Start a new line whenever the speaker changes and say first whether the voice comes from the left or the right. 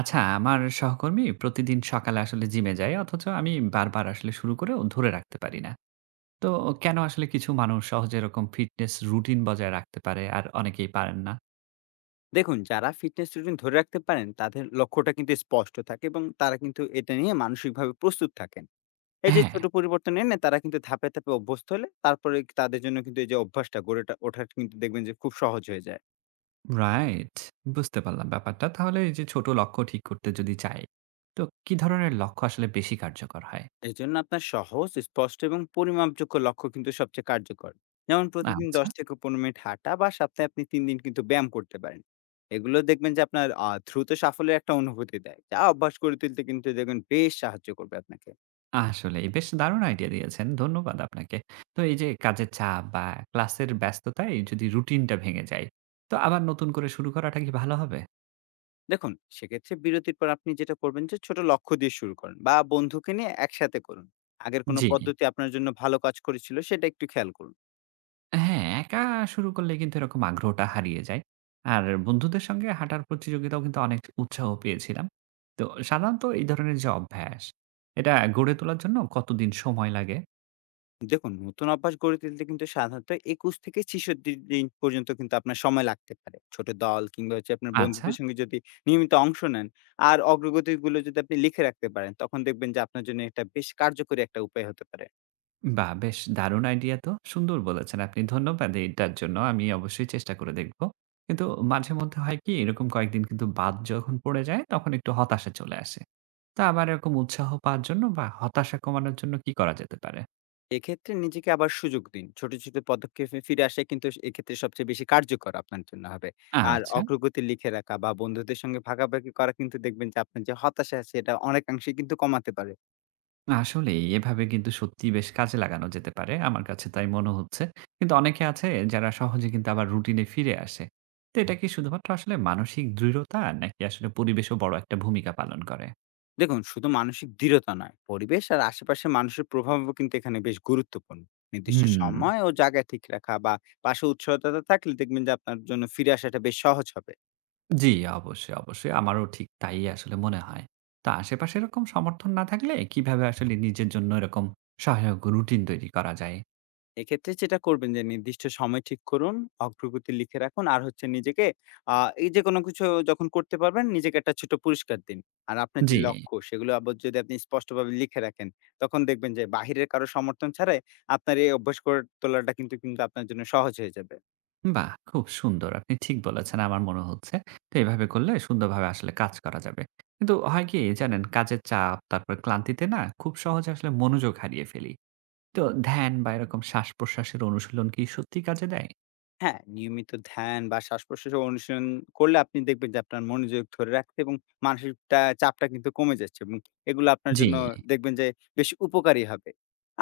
right: আচ্ছা, আমার সহকর্মী প্রতিদিন সকালে আসলে জিমে যায় অথচ আমি বারবার আসলে শুরু করেও ধরে রাখতে পারি না। তো কেন আসলে কিছু মানুষ সহজে এরকম ফিটনেস রুটিন বজায় রাখতে পারে আর অনেকেই পারেন না?
left: দেখুন যারা ফিটনেস রুটিন ধরে রাখতে পারেন তাদের লক্ষ্যটা কিন্তু স্পষ্ট থাকে এবং তারা কিন্তু এটা নিয়ে মানসিকভাবে প্রস্তুত থাকেন। এই যে
right: হ্যাঁ,
left: ছোট পরিবর্তন এনে তারা কিন্তু ধাপে ধাপে অভ্যস্ত হলে তারপরে তাদের জন্য কিন্তু এই যে অভ্যাসটা গড়ে ওঠার কিন্তু দেখবেন যে খুব সহজ হয়ে যায়।
right: রাইট। বুঝতে পারলাম ব্যাপারটা। তাহলে এই যে ছোট লক্ষ্য ঠিক করতে যদি চাই, তো কি ধরনের লক্ষ্য আসলে বেশি কার্যকর হয়?
left: এই জন্য আপনার সহজ স্পষ্ট এবং পরিমাপযোগ্য লক্ষ্য কিন্তু সবচেয়ে কার্যকর। যেমন প্রতিদিন
right: আচ্ছা,
left: ১০ থেকে ১৫ মিনিট হাঁটা বা সপ্তাহে আপনি ৩ দিন কিন্তু ব্যায়াম করতে পারেন। এগুলো দেখবেন যে আপনার দ্রুত সাফল্যের একটা অনুভূতি দেয় যা অভ্যাস করে তুলতে কিন্তু দেখবেন বেশ সাহায্য করবে আপনাকে।
right: আসলেই বেশ দারুণ আইডিয়া দিয়েছেন। ধন্যবাদ আপনাকে। তো এই যে কাজের চাপ বা ক্লাসের ব্যস্ততায় যদি রুটিনটা ভেঙে যায়, তো আবার নতুন করে শুরু করাটা কি ভালো হবে?
left: দেখুন সেক্ষেত্রে বিরতির পর আপনি যেটা করবেন যে ছোট লক্ষ্য দিয়ে শুরু করুন বা বন্ধুকে নিয়ে একসাথে করুন। আগের কোনো
right: জি।
left: পদ্ধতি আপনার জন্য ভালো কাজ করেছিল সেটা একটু খেয়াল করুন।
right: হ্যাঁ, একা শুরু করলে কিন্তু এরকম আগ্রহটা হারিয়ে যায়। আর বন্ধুদের সঙ্গে হাঁটার প্রতিযোগিতাও কিন্তু অনেক উৎসাহ পেয়েছিলাম। তো সাধারণত এই ধরনের যে অভ্যাস, এটা গড়ে তোলার জন্য কতদিন সময় লাগে?
left: দেখুন নতুন অভ্যাস গড়ে তুলতে কিন্তু সাধারণত ২১ থেকে ৬৬ দিন পর্যন্ত কিন্তু আপনার সময় লাগতে পারে। ছোট দল কিংবা হচ্ছে আপনার
right: আচ্ছা,
left: বন্ধুদের সঙ্গে যদি নিয়মিত অংশ নেন আর অগ্রগতিগুলো যদি আপনি লিখে রাখতে পারেন তখন দেখবেন যে আপনার জন্য এটা বেশ কার্যকরী একটা উপায় হতে পারে।
right: বাহ! বেশ দারুণ আইডিয়া তো। সুন্দর বলেছেন আপনি। ধন্যবাদ এইটার জন্য। আমি অবশ্যই চেষ্টা করে দেখব। কিন্তু মাঝে মধ্যে হয় কি এরকম কয়েকদিন কিন্তু বাদ যখন পড়ে যায় তখন একটু হতাশা চলে আসে। তা আবার এরকম উৎসাহ পাওয়ার জন্য বা হতাশা কমানোর জন্য কি করা যেতে পারে?
left: এক্ষেত্রে নিজেকে আবার সুযোগ দিন। ছোট, ছোট পদক্ষেপে ফিরে আসা কিন্তু এক্ষেত্রে সবচেয়ে বেশি কার্যকর আপনার জন্য হবে। আর
right: আচ্ছা।
left: অগ্রগতি লিখে রাখা বা বন্ধুদের সঙ্গে ভাগাভাগি করা কিন্তু দেখবেন যে আপনার যে হতাশা আছে এটা অনেকাংশেই কিন্তু কমাতে পারে।
right: না আসলেই এভাবে কিন্তু সত্যিই বেশ কাজে লাগানো যেতে পারে। আমার কাছে তাই মনে হচ্ছে। কিন্তু অনেকে আছে যারা সহজে কিন্তু আবার রুটিনে ফিরে আসে। তো এটা কি শুধুমাত্র আসলে মানসিক দৃঢ়তা নাকি আসলে পরিবেশও বড় একটা ভূমিকা পালন করে?
left: দেখুন শুধু মানসিক দৃঢ়তা নয়, পরিবেশ আর আশেপাশের মানুষের প্রভাবও কিন্তু এখানে বেশ গুরুত্বপূর্ণ। নির্দিষ্ট
right: হুম,
left: সময় ও জায়গা ঠিক রাখা বা পাশে উৎসাহদাতা থাকলে দেখবেন যে আপনার জন্য ফিরে আসাটা বেশ সহজ হবে।
right: জি অবশ্যই, অবশ্যই। আমারও ঠিক তাই আসলে মনে হয়। তো আশেপাশে এরকম সমর্থন না থাকলে কিভাবে আসলে নিজের জন্য এরকম সহায়ক রুটিন তৈরি করা যায়?
left: এক্ষেত্রে যেটা করবেন যে নির্দিষ্ট সময় ঠিক করুন, অগ্রগতি লিখে রাখুন। আর হচ্ছে নিজেকে আ এই যে কোনো কিছু যখন করতে পারবেন নিজেকে একটা ছোট পুরস্কার দিন। আর আপনার যে
right: জি।
left: লক্ষ্য সেগুলো আবার যদি আপনি স্পষ্টভাবে লিখে রাখেন, তখন দেখবেন যে বাহিরের কারো সমর্থন ছাড়াই আপনার এই অভ্যাস করে তোলাটা কিন্তু আপনার জন্য সহজ হয়ে যাবে।
right: বাহ! খুব সুন্দর। আপনি ঠিক বলেছেন, আমার মনে হচ্ছে। তো এভাবে করলে সুন্দরভাবে আসলে কাজ করা যাবে। কিন্তু হয় কি জানেন, কাজের চাপ, তারপর ক্লান্তিতে না খুব সহজে আসলে মনোযোগ হারিয়ে ফেলি। তো ধ্যান বা এরকম শ্বাস-প্রশ্বাসের অনুশীলন কি সত্যিই কাজে দেয়?
left: হ্যাঁ, নিয়মিত ধ্যান বা শ্বাস-প্রশ্বাসের অনুশীলন করলে আপনি দেখবেন যে আপনার মনোযোগ ধরে রাখতে এবং মানসিক টা চাপটা কিন্তু কমে যাচ্ছে এবং এগুলো আপনার
right: জি।
left: জন্য দেখবেন যে বেশ উপকারী হবে।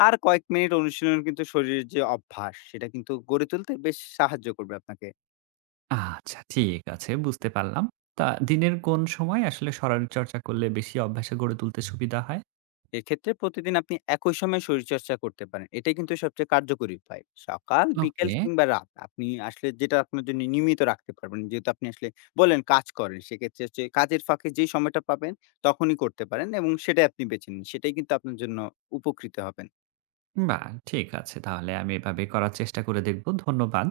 left: আর কয়েক মিনিট অনুশীলন কিন্তু শরীরের যে অভ্যাস, সেটা কিন্তু গড়ে তুলতে বেশ সাহায্য করবে আপনাকে।
right: আচ্ছা, ঠিক আছে। বুঝতে পারলাম। তা দিনের কোন সময় আসলে শরীরচর্চা করলে বেশি অভ্যাসে গড়ে তুলতে সুবিধা হয়?
left: এক্ষেত্রে প্রতিদিন আপনি একই সময়ে শরীরচর্চা করতে পারেন। এটাই কিন্তু সবচেয়ে কার্যকরী উপায়। সকাল, বিকেল
right: ওকে,
left: কিংবা রাত আপনি আসলে যেটা আপনার জন্য নিয়মিত রাখতে পারবেন। যেহেতু আপনি আসলে বললেন কাজ করেন, সেক্ষেত্রে হচ্ছে কাজের ফাঁকে যেই সময়টা পাবেন তখনই করতে পারেন এবং সেটাই আপনি বেছে নিন। সেটাই কিন্তু আপনার জন্য উপকৃত হবেন।
right: বাহ! ঠিক আছে। তাহলে আমি এভাবে করার চেষ্টা করে দেখব। ধন্যবাদ।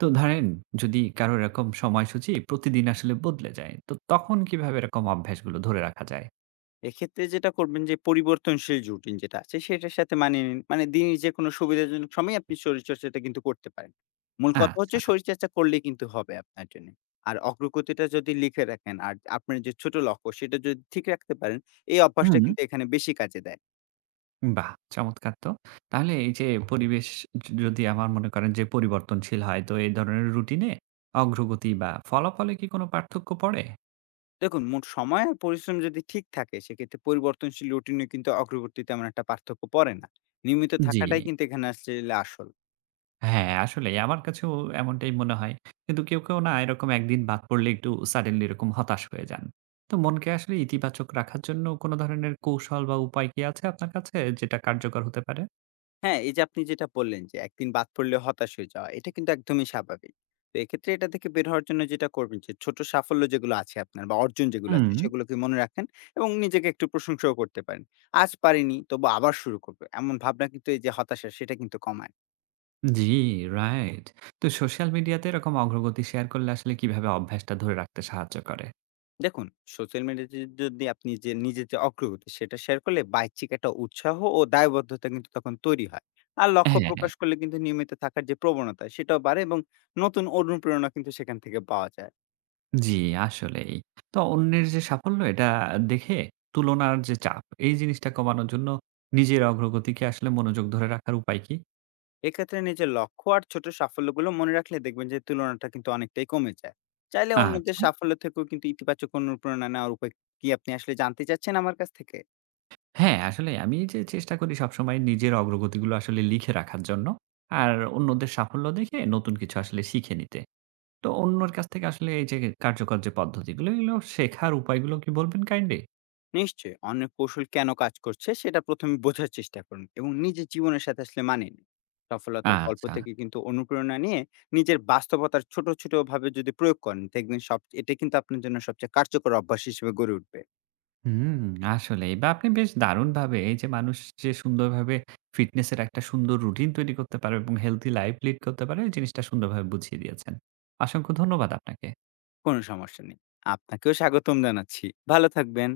right: তো ধরেন যদি কারো এরকম সময়সূচি প্রতিদিন আসলে বদলে যায়, তো তখন কিভাবে এরকম অভ্যাসগুলো ধরে রাখা যায়?
left: এক্ষেত্রে যেটা করবেন যে পরিবর্তনশীল রুটিন যেটা আছে সেটার সাথে মানিয়ে নিন। মানে দিনের যে কোনো সুবিধাজনক সময়ে আপনি শরীরচর্চাটা কিন্তু করতে পারেন। মূল কথা হচ্ছে
right: আচ্ছা।
left: শরীরচর্চা করলেই কিন্তু হবে আপনার জন্য। আর অগ্রগতিটা যদি লিখে রাখেন আর আপনার যে ছোট লক্ষ্য সেটা যদি ঠিক রাখতে পারেন, এই অভ্যাসটা
right: হুম,
left: কিন্তু এখানে বেশি কাজে দেয়।
right: বাহ! চমৎকার তো। তাহলে এই যে পরিবেশ যদি আমার মনে করেন যে পরিবর্তনশীল হয়, তো এই ধরনের রুটিনে অগ্রগতি বা ফলাফলে কি কোনো পার্থক্য পড়ে?
left: দেখুন মোট সময় আর পরিশ্রম যদি ঠিক থাকে সেক্ষেত্রে পরিবর্তনশীল রুটিনে কিন্তু অগ্রগতি তেমন একটা পার্থক্য পড়ে না। নিয়মিত
right: জি।
left: থাকাটাই কিন্তু এখানে আসলে আসল।
right: হ্যাঁ, আসলেই আমার কাছেও এমনটাই মনে হয়। কিন্তু কেউ না এরকম একদিন বাদ পড়লে একটু সাডেনলি এরকম হতাশ হয়ে যান। তো মনকে আসলে ইতিবাচক রাখার জন্য কোন ধরনের কৌশল বা উপায় কি আছে আপনার কাছে যেটা কার্যকর হতে পারে?
left: হ্যাঁ, এই যে আপনি যেটা বললেন যে একদিন বাদ পড়লে হতাশ হয়ে যাওয়া, এটা কিন্তু একদমই স্বাভাবিক। তো এক্ষেত্রে এটা থেকে বের হওয়ার জন্য যেটা করবেন যে ছোট সাফল্য যেগুলো আছে আপনার বা অর্জন যেগুলো আছে
right: হুম,
left: সেগুলোকে মনে রাখেন এবং নিজেকে একটু প্রশংসাও করতে পারেন। আজ পারিনি তবু আবার শুরু করব। এমন ভাবনা কিন্তু এই যে হতাশা সেটা কিন্তু কমায়।
right: জি, রাইট। তো সোশ্যাল মিডিয়াতে এরকম অগ্রগতি শেয়ার করলে আসলে কিভাবে অভ্যাসটা ধরে রাখতে সাহায্য করে?
left: দেখুন সোশ্যাল মিডিয়াতে যদি আপনি যে নিজের যে অগ্রগতি সেটা শেয়ার করলে বাহ্যিক একটা উৎসাহ ও দায়বদ্ধতা কিন্তু তখন তৈরি হয়। আর লক্ষ্য
right: হ্যাঁ।
left: প্রকাশ করলে কিন্তু নিয়মিত থাকার যে প্রবণতা সেটাও বাড়ে এবং নতুন অনুপ্রেরণা কিন্তু সেখান থেকে পাওয়া যায়।
right: জি, আসলেই। তো অন্যের যে সাফল্য এটা দেখে তুলনার যে চাপ, এই জিনিসটা কমানোর জন্য নিজের অগ্রগতিকে আসলে মনোযোগ ধরে রাখার উপায় কি?
left: এক্ষেত্রে নিজের লক্ষ্য আর ছোট সাফল্যগুলো মনে রাখলে দেখবেন যে তুলনাটা কিন্তু অনেকটাই কমে যায়। চাইলে অন্যদের
right: আচ্ছা।
left: সাফল্য থেকেও কিন্তু ইতিবাচক অনুপ্রেরণা নেওয়ার উপায় কি আপনি আসলে জানতে চাচ্ছেন আমার কাছ থেকে?
right: হ্যাঁ, আসলে আমি যে চেষ্টা করি সবসময় নিজের অগ্রগতিগুলো আসলে লিখে রাখার জন্য। আর অন্যদের সাফল্য দেখে নতুন কিছু আসলে শিখে নিতে। তো অন্যর কাছ থেকে আসলে এই যে কার্যকর যে পদ্ধতিগুলো, এগুলো শেখার উপায়গুলো কি বলবেন কাইন্ডলি?
left: নিশ্চয়ই, অন্যের কৌশল কেন কাজ করছে সেটা ১ম এ বোঝার চেষ্টা করুন এবং নিজের জীবনের সাথে আসলে মানিয়ে নিন। সফলতার গল্প
right: আচ্ছা।
left: থেকে কিন্তু অনুপ্রেরণা নিয়ে নিজের বাস্তবতার ছোট, ছোট ভাবে যদি প্রয়োগ করেন দেখবেন সব এটা কিন্তু আপনার জন্য সবচেয়ে কার্যকর অভ্যাস হিসেবে গড়ে উঠবে।
right: হুম, আসলেই। বা আপনি বেশ দারুণভাবে এই যে মানুষ যে সুন্দরভাবে ফিটনেস এর একটা সুন্দর রুটিন তৈরি করতে পারে এবং হেলথি লাইফ লিড করতে পারে, এই জিনিসটা সুন্দরভাবে বুঝিয়ে দিয়েছেন। অসংখ্য ধন্যবাদ আপনাকে।
left: কোনো সমস্যা নেই। আপনাকেও স্বাগতম জানাচ্ছি। ভালো থাকবেন।